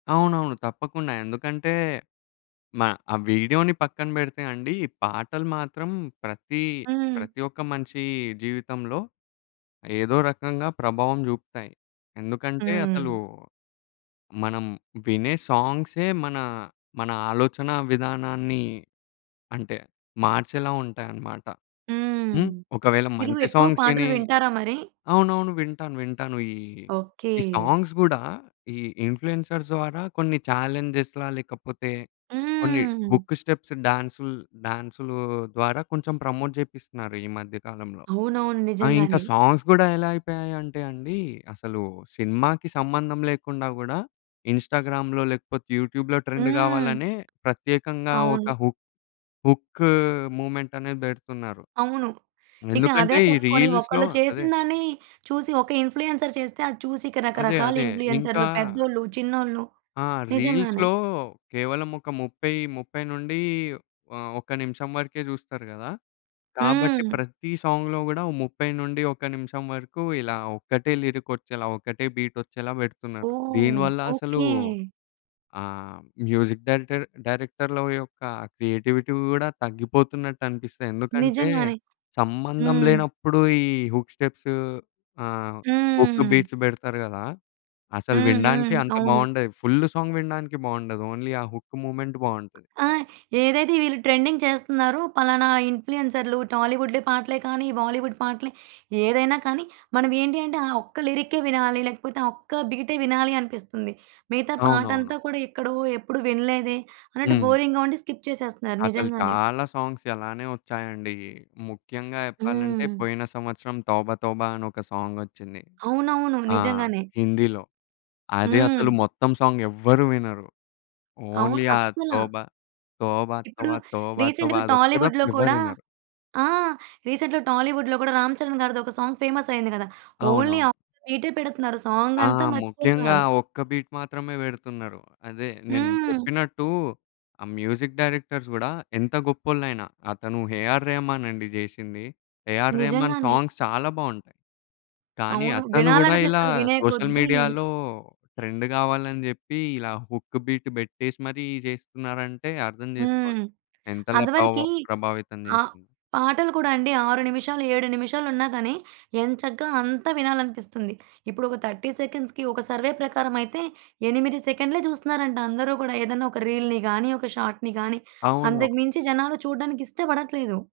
అవునవును. తప్పకుండా. ఎందుకంటే, మ ఆ! వీడియో‌ని పక్కన పెడితే అండి, పాటలు మాత్రం ప్రతి హ్మ్. ప్రతి ఒక్క మనిషి జీవితంలో ఏదో రకంగా ప్రభావం చూపుతాయి. ఎందుకంటే, హ్మ్. అసలు మనం వినే సాంగ్సే మన, మన ఆలోచనా విధానాన్ని అంటే మార్చేలా ఉంటాయన్నమాట. హ్మ్. హ్మ్. ఒకవేళ మీరు మంచి ఎక్కువ సాంగ్స్ పాటలు విని వింటారా మరి? అవునవును. వింటాను. వింటాను. ఈ ఓకే. ఈ సాంగ్స్ గూడా, ఈ ఇన్‌ఫ్లూ‌ఎన్‌సర్స్ ద్వారా కొన్ని చాలెంజేస్ లేకపోతే, కొన్ని హ్మ్. హుక్ స్టెప్స్ డాన్సు‌ల్ డాన్స్‌లు ద్వారా కొంచెం ప్రమోట్ చేపిస్తున్నారు ఈ మధ్య కాలంలో. అవునవును. ఆ! ఇంకా నిజంగానే. సాంగ్స్ గూడా ఎలా అయిపోయాయి అంటే అండి, అసలు సినిమాకి సంబంధం లేకుండా గూడా ఇన్‌స్టా‌గ్రామ్‌లో లేకపోతే, యూట్యూ‌బ్‌లో ట్రెండ్ హ్మ్. కావాలనే ప్రత్యేకంగా అవును. ఒక హు హుక్ మూవ్‌మెంట్ అనేది పెడుతున్నారు. అవును. ఇక అదే ఎందుకంటే, ఈ పట్టుకొని రీల్స్‌లో ఒకళ్ళు అదే. చేసినదాన్ని, చూసి ఒక ఇన్‌ఫ్లూ‌ఎన్సర్ చేస్తే అది చూసి ఇక అదే. రకరకాల అదే. ఇంకా ఇన్‌ఫ్లూ‌ఎన్‌సర్‌లు పెద్దోళ్ళు, చిన్నోళ్ళు. ఆ! నిజంగానే. రీల్స్‌లో కేవలం ఒక ముప్పై ముప్పై నుండి ఆహ్, ఒక నిమిషం వరకే చూస్తారు గదా! కాబట్టి హ్మ్. ప్రతి సాంగ్‌లో కూడా 30 నుండి ఒక నిమిషం వరకు, ఇలా ఒక్కటే లిరిక్ వచ్చేలా, ఒకటే బీట్ వచ్చేలా పెడుతున్నారు. ఓహ్! దీనివల్ల అసలు ఓకే. ఆహ్, మ్యూజిక్ డైరెక్టర్ డైరెక్టర్‌ల యొక్క క్రియేటివిటీ కూడా తగ్గిపోతున్నట్టు అనిపిస్తుంది. ఎందుకంటే, నిజంగానే. సంబంధం హ్మ్. లేనప్పుడు ఈ హుక్ స్టెప్స్ ఆహ్, హుక్ హ్మ్. బీట్స్ పెడతారు గదా! అసల హ్మ్. హ్మ్. వినడానికి అంత అవును. బావుండదు. ఫుల్ సాంగ్ వినడానికి బావుండదు. ఓన్లీ ఆ హుక్ మూవ్‌మెంట్ బావుంటది. ఆ! ఏదైతే వీళ్ళు ట్రెండింగ్ చేస్తున్నారో ఫలానా ఇన్‌ఫ్లూ‌ఎన్‌సర్‌లు టాలీవుడ్‌లో పాటలే కానీ, బాలీవుడ్ పాటలు ఏదైనా కానీ, మనం ఏంటి అంటే ఆ ఒక్క లిరిక్కే వినాలి లేకపోతే, ఆ ఒక్క బీటే వినాలి అనిపిస్తుంది. మిగతా అవునవును. పాటంతా కూడా ఎక్కడో, ఎప్పుడూ వినలేదే అన్నట్టు హ్మ్. బోరింగ్‌గా ఉండి స్కిప్ చేసేస్తున్నారు అసలు నిజంగానే. చాలా సాంగ్స్ అలానే వచ్చాయండి. ముఖ్యంగా చెప్పాలంటే, హ్మ్. పోయిన సంవత్సరం 'తోబతోబా' అని ఒక సాంగొచ్చింది. అవునవును. ఆ! నిజంగానే. హిందీలో. అది అసలు హ్మ్. మొత్తం సాంగ్ ఎవ్వరూ వినరు ఓన్లీ అవును. ఆ అస్సల. 'తోబా, తోబా, ఇప్పుడు తోబా తోబాతోబా' రీసెంట్‌గా అదొక్కటి తప్ప టాలీవుడ్‌లో ఎవ్వరు కూడా వినరు. ఆ! రీసెంట్‌గా టాలీవుడ్‌లో కూడా 'రామ్ చరణ్' గారిది ఒక సాంగ్ ఫేమస్ అయ్యింది కదా! ఓన్లీ ఆ! అవునవును. బీటే పెడుతున్నారు. సాంగ్ ఆ! అంతా ముఖ్యంగా మర్చిపోతున్నారు. ఒక్క బీట్ మాత్రమే పెడుతున్నారు. అదే నేను హ్మ్. చెప్పినట్టు ఆ! మ్యూజిక్ డైరెక్టర్స్ గూడా ఎంత గొప్పోళ్ళయినా, అతను 'ఏఆర్ రెహమాన్' అండి చేసింది. 'ఏఆర్ రెహమాన్' నిజంగానే. సాంగ్స్ చాలా బావుంటాయి. కానీ అవును. అతను గూడా ఇలా వినాలనిపిస్తది వినే సోషల్ కొద్దీ మీడియాలో ట్రెండ్ కావాలని చెప్పి, ఇలా హుక్ బీట్ పెట్టేసి మరి చేస్తున్నారంటే, అర్థం హ్మ్. చేసుకోండి. ఎంతలా ప్రవ అదివరకి. ప్రభావితం ఆహ్, చేసింది. పాటలు గూడా అండి 6 నిమిషాలు, 7 నిమిషాలు ఉన్నా గానీ, ఎం చక్కగా అంతా వినాలనిపిస్తుంది. ఇప్పుడు ఒక 30 సెకండ్స్‌కి ఒక సర్వే ప్రకారం అయితే, 8 సెకండ్లే చూస్తున్నారంట, అందరూ గూడా. ఏదైనా ఒక రీల్‌ని గానీ, ఒక షాట్‌ని గానీ, అవును. అంతకుమించి జనాలు చూడడానికి ఇష్టపడట్లేదు